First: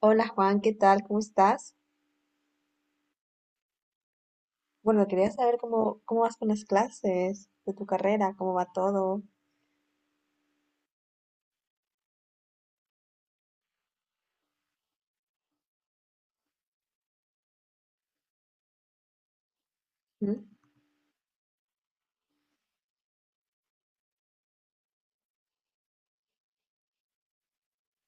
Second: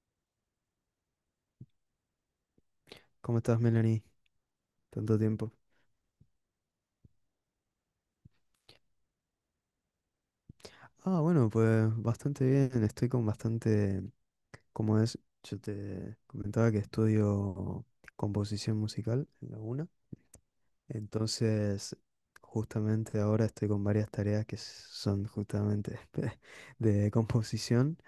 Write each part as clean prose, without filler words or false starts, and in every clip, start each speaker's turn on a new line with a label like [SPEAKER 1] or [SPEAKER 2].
[SPEAKER 1] Hola Juan, ¿qué tal? ¿Cómo estás?
[SPEAKER 2] ¿Cómo estás, Melanie?
[SPEAKER 1] Bueno,
[SPEAKER 2] Tanto
[SPEAKER 1] quería
[SPEAKER 2] tiempo.
[SPEAKER 1] saber cómo vas con las clases de tu carrera, cómo va todo.
[SPEAKER 2] Bueno, pues bastante bien. Estoy con bastante, como es, yo te comentaba que estudio composición musical en la UNA.
[SPEAKER 1] ¿Mm?
[SPEAKER 2] Entonces, justamente ahora estoy con varias tareas que son justamente de composición.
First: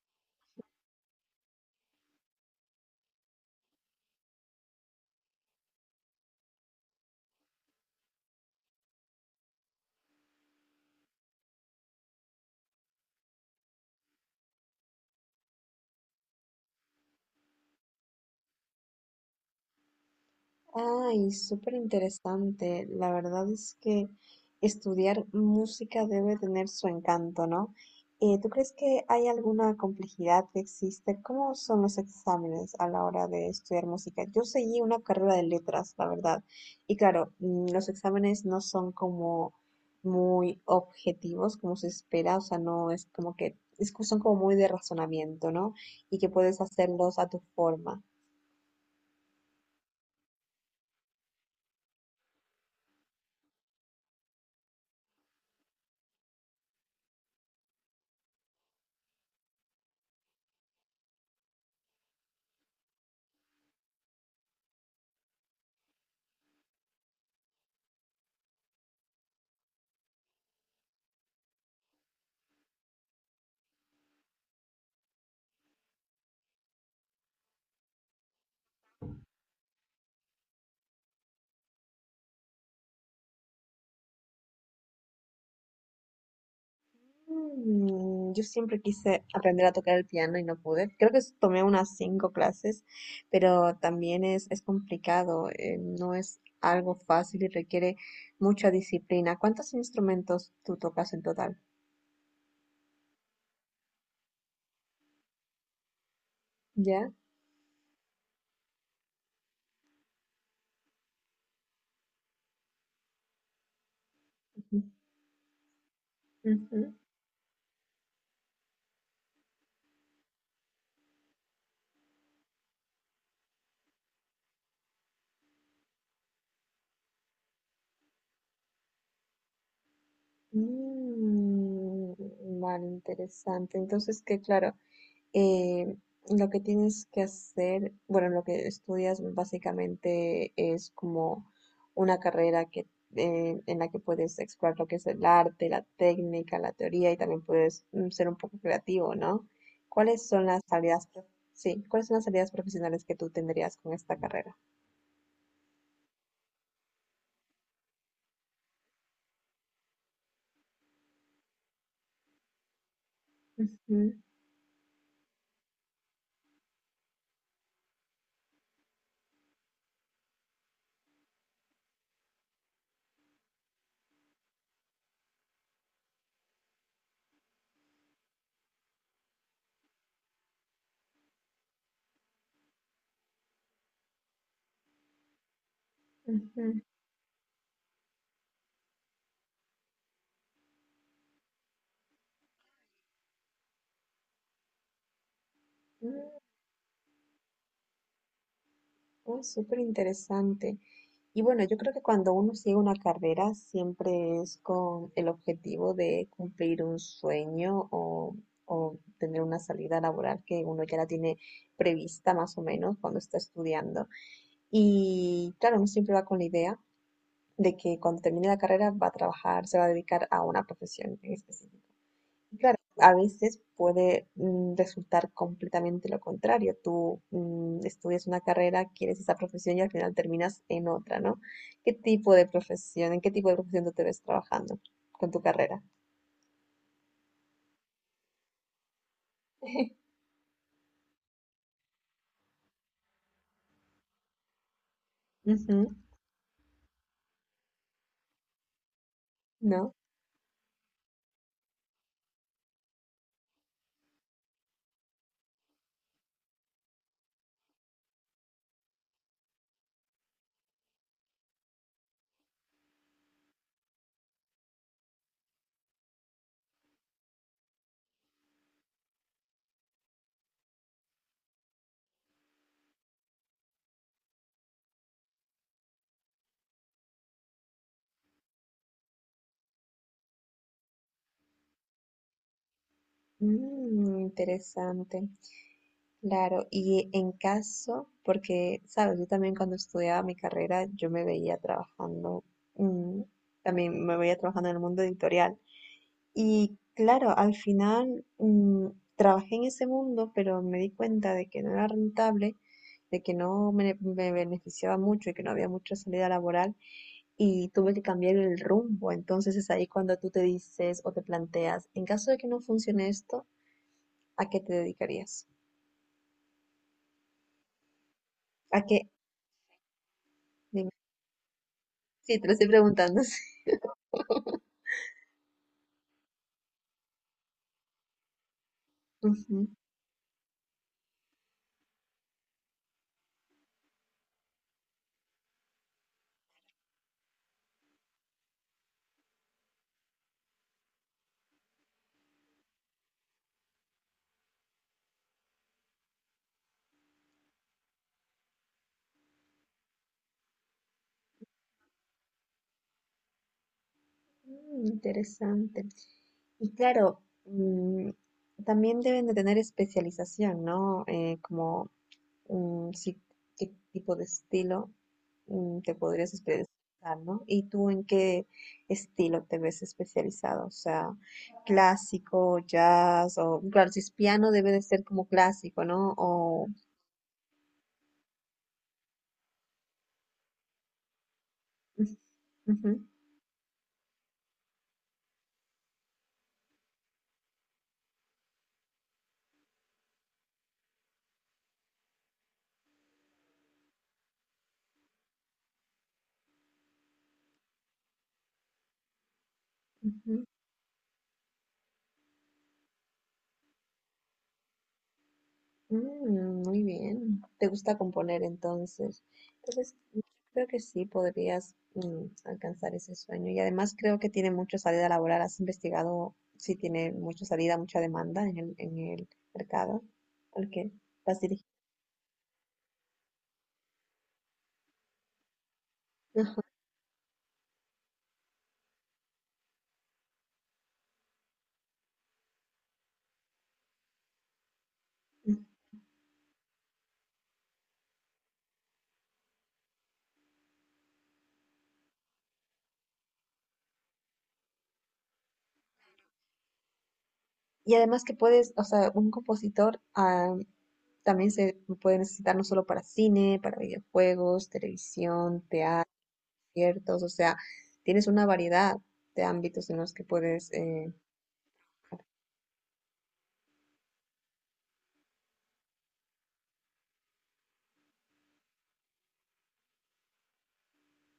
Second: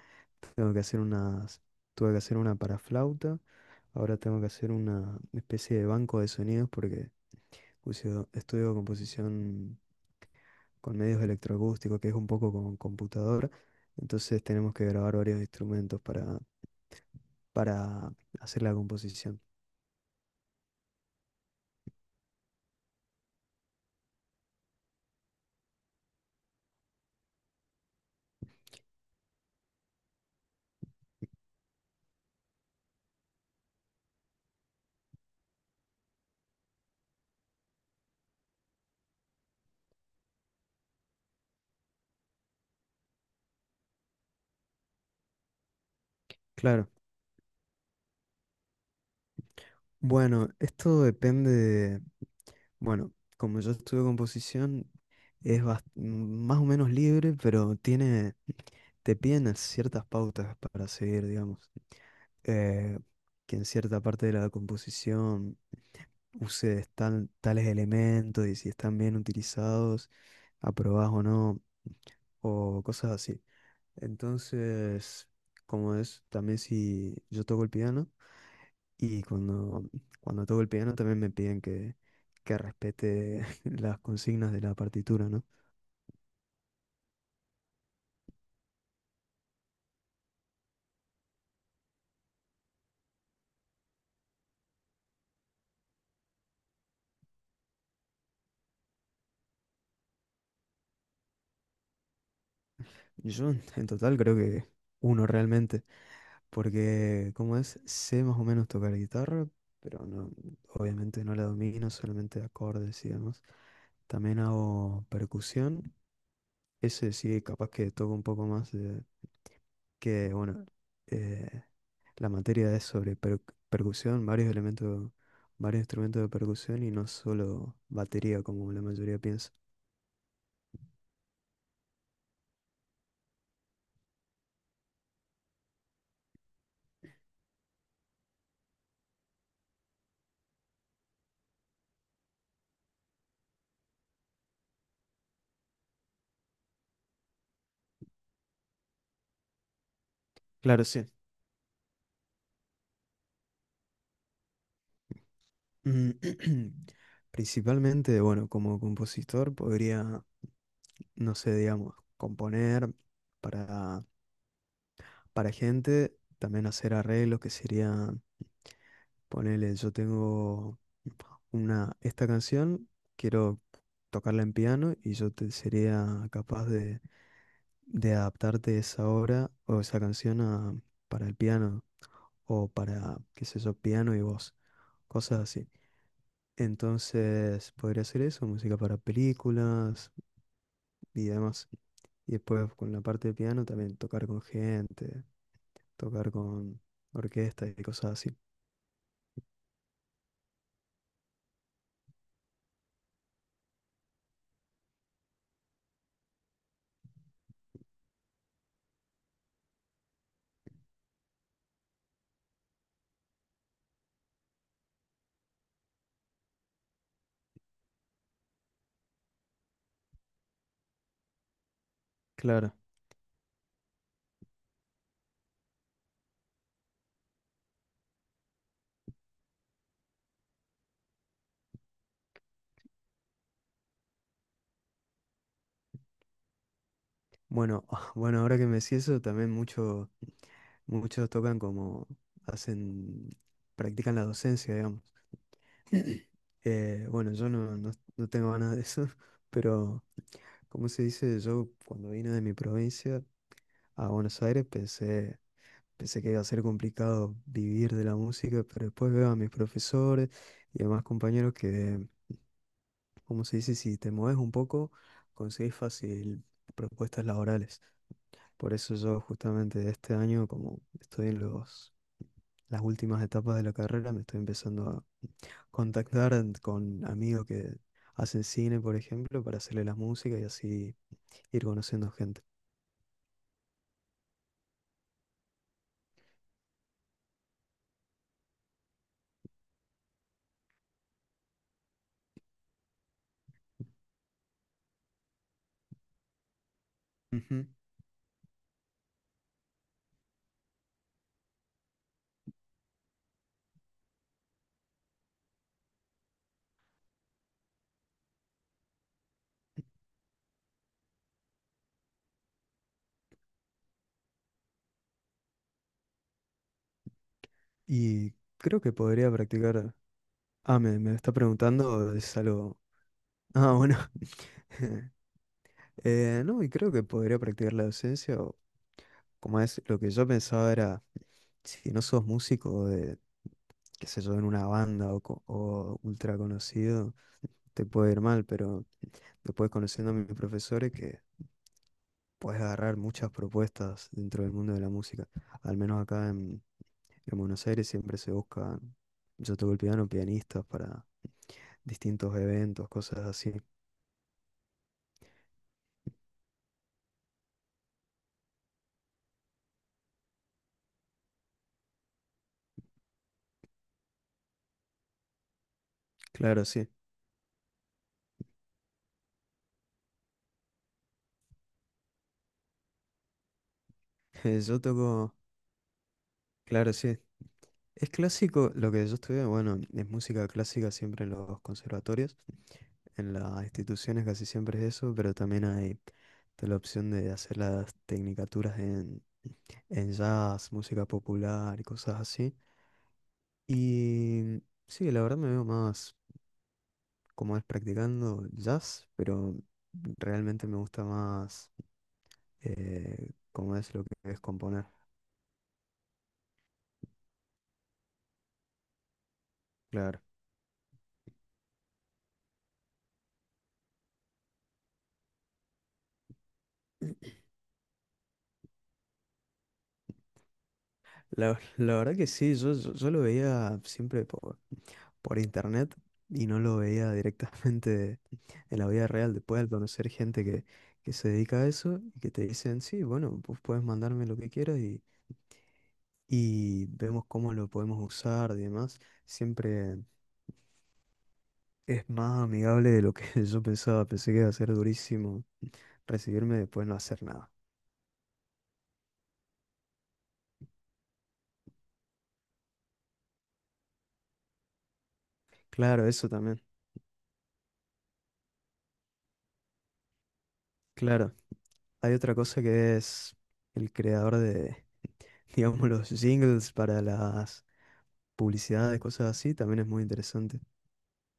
[SPEAKER 2] Tengo que hacer unas, Tuve que hacer una para flauta. Ahora tengo que hacer una especie de banco de sonidos porque estudio composición con medios electroacústicos, que es un poco con computadora. Entonces tenemos que grabar varios instrumentos para hacer la composición.
[SPEAKER 1] Ay, súper interesante. La verdad es que estudiar música debe tener su encanto, ¿no? ¿Tú crees que hay alguna complejidad que existe? ¿Cómo son los exámenes a la hora de estudiar música? Yo seguí una carrera de letras, la verdad. Y claro, los exámenes no son como muy objetivos, como se espera, o sea, no es como que es que son como muy de razonamiento, ¿no? Y que puedes
[SPEAKER 2] Claro.
[SPEAKER 1] hacerlos a tu forma.
[SPEAKER 2] Bueno, esto depende de... Bueno, como yo estudio composición, es más o menos libre, pero te piden ciertas pautas para seguir, digamos. Eh, que en cierta parte de la composición uses tales elementos y si están bien utilizados, aprobás o no, o cosas así. Entonces, como es, también si yo toco el piano y cuando toco el piano también me piden que respete las consignas de la partitura, ¿no?
[SPEAKER 1] Mm. Yo siempre quise aprender a tocar el piano y no pude. Creo que tomé unas cinco clases, pero también es complicado, no es algo fácil y requiere mucha disciplina. ¿Cuántos instrumentos tú tocas en total?
[SPEAKER 2] Yo en total creo que uno realmente,
[SPEAKER 1] ¿Ya?
[SPEAKER 2] porque como es, sé más o menos tocar guitarra, pero obviamente no la domino, solamente acordes y demás. También
[SPEAKER 1] Ujú,
[SPEAKER 2] hago percusión,
[SPEAKER 1] ujú.
[SPEAKER 2] ese sí, capaz que toco un poco más de que, bueno, eh, la materia es sobre percusión, varios elementos, varios instrumentos de percusión y no solo batería como la mayoría piensa.
[SPEAKER 1] Mm, vale, interesante. Entonces, que claro, eh, lo que tienes que hacer, bueno, lo que estudias básicamente es como una carrera en la que puedes explorar lo que es el arte, la técnica, la teoría y también puedes, ser un poco creativo, ¿no? ¿Cuáles son las
[SPEAKER 2] Claro,
[SPEAKER 1] salidas,
[SPEAKER 2] sí.
[SPEAKER 1] sí, cuáles son las salidas profesionales que tú tendrías con esta carrera?
[SPEAKER 2] Mm. Principalmente, bueno, como compositor podría, no sé, digamos, componer
[SPEAKER 1] Ujú,
[SPEAKER 2] para, para gente, también hacer arreglos que serían, ponele, yo tengo esta canción, quiero tocarla en piano y yo te sería capaz de adaptarte esa obra o esa canción para el piano o para, qué sé yo, piano y voz, cosas así.
[SPEAKER 1] ujú.
[SPEAKER 2] Entonces podría hacer eso, música para películas y demás. Y después con la parte de piano también tocar con gente, tocar con orquesta y cosas así.
[SPEAKER 1] Uy, súper interesante. Y bueno, yo creo que cuando uno sigue una carrera siempre es con el objetivo de cumplir un sueño, o tener una salida laboral que uno ya la tiene prevista más o menos cuando está estudiando. Y claro, uno siempre va con la idea de que cuando termine la carrera va a trabajar, se va a dedicar a una profesión en específico.
[SPEAKER 2] Claro.
[SPEAKER 1] Claro, a veces puede, resultar completamente lo contrario. Tú, estudias una carrera, quieres esa profesión y al final terminas en otra, ¿no? ¿Qué tipo de profesión, en qué tipo de profesión tú te ves trabajando con tu carrera?
[SPEAKER 2] Bueno, bueno, ahora que me decís eso, muchos tocan como hacen, practican la docencia, digamos.
[SPEAKER 1] Ujú.
[SPEAKER 2] Bueno, yo no, no, no tengo ganas de eso,
[SPEAKER 1] ¿No?
[SPEAKER 2] pero ¿cómo se dice? Yo cuando vine de mi provincia a Buenos Aires pensé que iba a ser complicado vivir de la música, pero después veo a mis profesores y demás compañeros que, ¿cómo se dice? Si te mueves un poco, conseguís fácil propuestas laborales. Por eso yo justamente este año, como estoy en las últimas etapas de la carrera, me estoy empezando a contactar con amigos que hacen cine, por ejemplo, para hacerle las músicas y así ir conociendo gente.
[SPEAKER 1] Mm, interesante. Claro, y en caso, porque, sabes, yo también cuando estudiaba mi carrera, yo me veía trabajando, mm, también me veía trabajando en el mundo editorial. Y claro, al final, trabajé en ese mundo, pero me di cuenta de que no era rentable, de que no me beneficiaba mucho y que no había mucha salida laboral y tuve que cambiar el rumbo. Entonces es ahí cuando tú te dices o te planteas, en caso de que no funcione esto, ¿a qué te dedicarías?
[SPEAKER 2] Y creo
[SPEAKER 1] ¿A
[SPEAKER 2] que
[SPEAKER 1] qué?
[SPEAKER 2] podría practicar.
[SPEAKER 1] Dime.
[SPEAKER 2] Me está preguntando, es
[SPEAKER 1] Sí, te lo estoy
[SPEAKER 2] algo.
[SPEAKER 1] preguntando. Sí.
[SPEAKER 2] Ah, bueno. No, y creo que podría practicar la docencia. O como
[SPEAKER 1] Ujú.
[SPEAKER 2] es, lo que yo pensaba era, si no sos músico de, qué sé yo, en una banda o, o ultra conocido, te puede ir mal, pero después conociendo a mis profesores que puedes agarrar muchas propuestas dentro del mundo de la música. Al menos en Buenos Aires siempre se buscan, yo toco el piano, pianistas para distintos eventos, cosas así.
[SPEAKER 1] Mm, interesante. Y claro, también deben de tener especialización, ¿no? Como, sí, qué tipo de estilo, te podrías
[SPEAKER 2] Claro, sí.
[SPEAKER 1] especializar, ¿no? ¿Y tú en qué estilo te ves especializado? O sea, clásico, jazz, o claro, si es piano debe
[SPEAKER 2] Yo
[SPEAKER 1] de ser como
[SPEAKER 2] toco,
[SPEAKER 1] clásico, ¿no? O,
[SPEAKER 2] claro, sí. Es clásico, lo que yo estudié, bueno, es música clásica siempre en los conservatorios,
[SPEAKER 1] ujú,
[SPEAKER 2] en las instituciones casi siempre es eso, pero también hay está la opción de hacer las tecnicaturas en jazz, música popular y cosas así. Y sí, la verdad me veo más como es practicando jazz, pero
[SPEAKER 1] ujú.
[SPEAKER 2] realmente me gusta más como es lo que es componer.
[SPEAKER 1] Mm, muy bien. ¿Te gusta componer entonces? Entonces, yo
[SPEAKER 2] Claro.
[SPEAKER 1] creo que sí podrías, alcanzar ese sueño. Y además creo que tiene mucha salida laboral. ¿Has investigado si tiene mucha salida, mucha demanda en en el mercado al que vas
[SPEAKER 2] La,
[SPEAKER 1] dirigido?
[SPEAKER 2] la verdad que sí, yo lo veía siempre por internet y no
[SPEAKER 1] Ajá.
[SPEAKER 2] lo veía directamente en la vida real. Después al conocer gente que se dedica a eso y que te dicen, sí, bueno, pues puedes mandarme lo que quieras y vemos cómo lo podemos usar y demás, siempre es más amigable de lo que yo pensaba. Pensé que iba a ser durísimo recibirme y después no hacer nada.
[SPEAKER 1] Y además que puedes, o sea, un compositor, también se puede necesitar no solo para cine, para videojuegos, televisión,
[SPEAKER 2] Claro,
[SPEAKER 1] teatro,
[SPEAKER 2] eso también.
[SPEAKER 1] conciertos, o sea, tienes una variedad de ámbitos en los que puedes.
[SPEAKER 2] Claro, hay otra cosa que es el creador de, digamos, los jingles para las publicidades, cosas así, también es muy interesante.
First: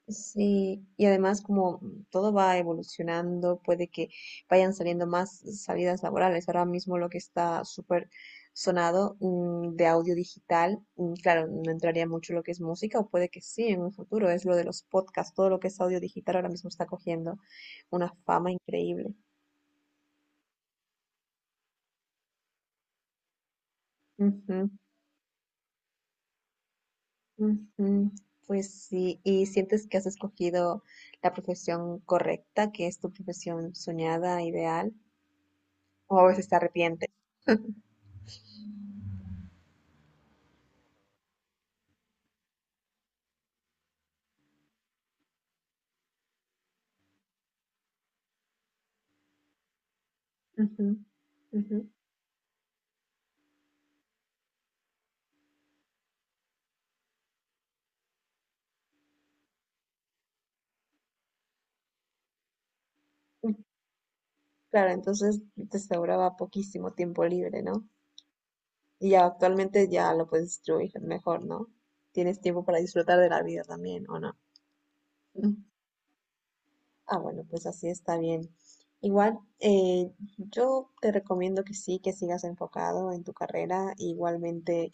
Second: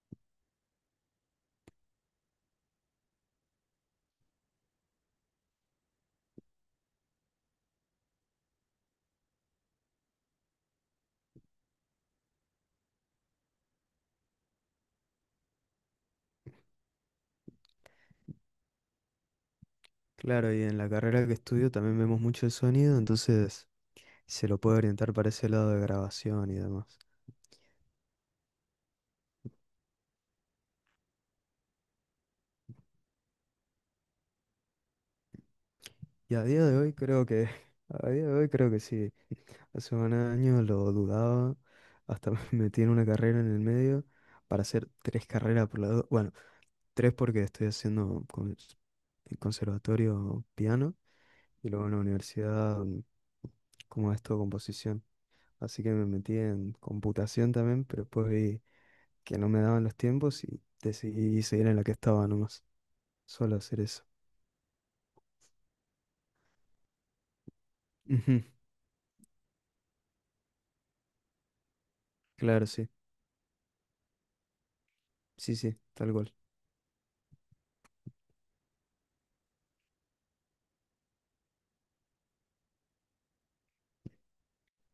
[SPEAKER 1] Sí, y además como todo va evolucionando, puede que vayan saliendo más salidas laborales. Ahora mismo lo que está súper sonado, de audio digital, mm, claro, no entraría mucho lo que es música, o puede que sí en un futuro, es lo de los podcasts, todo lo que es audio digital ahora mismo está cogiendo una fama increíble.
[SPEAKER 2] Claro, y en la carrera que estudio también vemos mucho el sonido, entonces se lo
[SPEAKER 1] Ujú,
[SPEAKER 2] puede orientar para ese lado de grabación y demás.
[SPEAKER 1] ujú. Pues sí, ¿y sientes que has escogido la profesión correcta, que es tu profesión soñada, ideal, o a
[SPEAKER 2] Y a
[SPEAKER 1] veces te
[SPEAKER 2] día de hoy
[SPEAKER 1] arrepientes?
[SPEAKER 2] a día de hoy creo que sí. Hace un año lo dudaba, hasta me metí en una carrera en el medio para hacer tres carreras por lado. Bueno, tres porque estoy haciendo en conservatorio
[SPEAKER 1] Ujú,
[SPEAKER 2] piano y
[SPEAKER 1] ujú.
[SPEAKER 2] luego en la universidad como esto composición. Así que me metí en computación también, pero después vi que no me daban los tiempos y decidí seguir en la que estaba nomás.
[SPEAKER 1] Mm,
[SPEAKER 2] Solo hacer eso.
[SPEAKER 1] claro, entonces te sobraba poquísimo tiempo libre, ¿no?
[SPEAKER 2] Ujú.
[SPEAKER 1] Y ya actualmente ya lo puedes distribuir mejor, ¿no? Tienes tiempo
[SPEAKER 2] Claro,
[SPEAKER 1] para
[SPEAKER 2] sí.
[SPEAKER 1] disfrutar de la vida también, ¿o no? Mm.
[SPEAKER 2] Sí, sí, tal cual.
[SPEAKER 1] Ah, bueno, pues así está bien. Igual, yo te recomiendo que sí, que sigas enfocado en tu carrera. Igualmente,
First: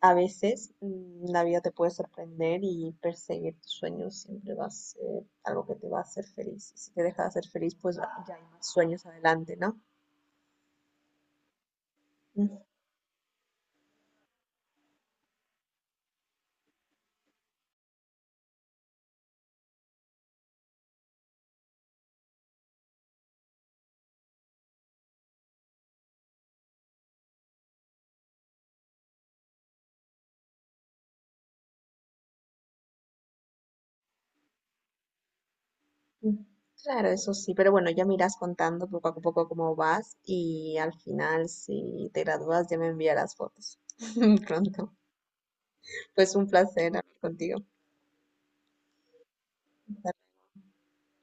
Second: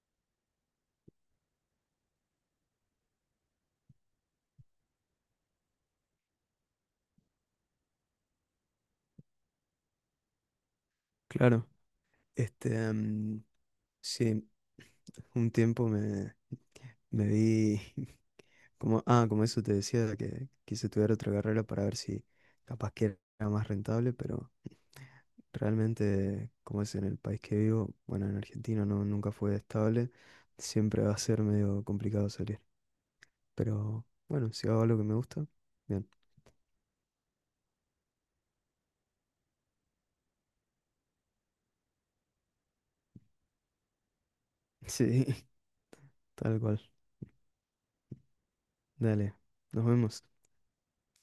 [SPEAKER 1] a veces, la vida te puede sorprender y perseguir tus sueños siempre va a ser algo que te va a hacer feliz. Y si te deja de hacer feliz, pues ya hay más sueños adelante, ¿no?
[SPEAKER 2] Claro, este, sí, un tiempo me, me vi, como, ah, como eso te decía, que quise estudiar otra carrera para ver si capaz que era más rentable, pero realmente, como es en el país que vivo, bueno, en Argentina nunca fue estable, siempre va a ser medio complicado salir. Pero bueno, si hago lo que me gusta, bien.
[SPEAKER 1] Ujú. Claro, eso sí, pero bueno, ya me irás contando poco a poco cómo vas y al final, si te gradúas, ya me enviarás fotos pronto.
[SPEAKER 2] Sí,
[SPEAKER 1] Pues un
[SPEAKER 2] tal cual.
[SPEAKER 1] placer hablar contigo.
[SPEAKER 2] Dale, nos vemos.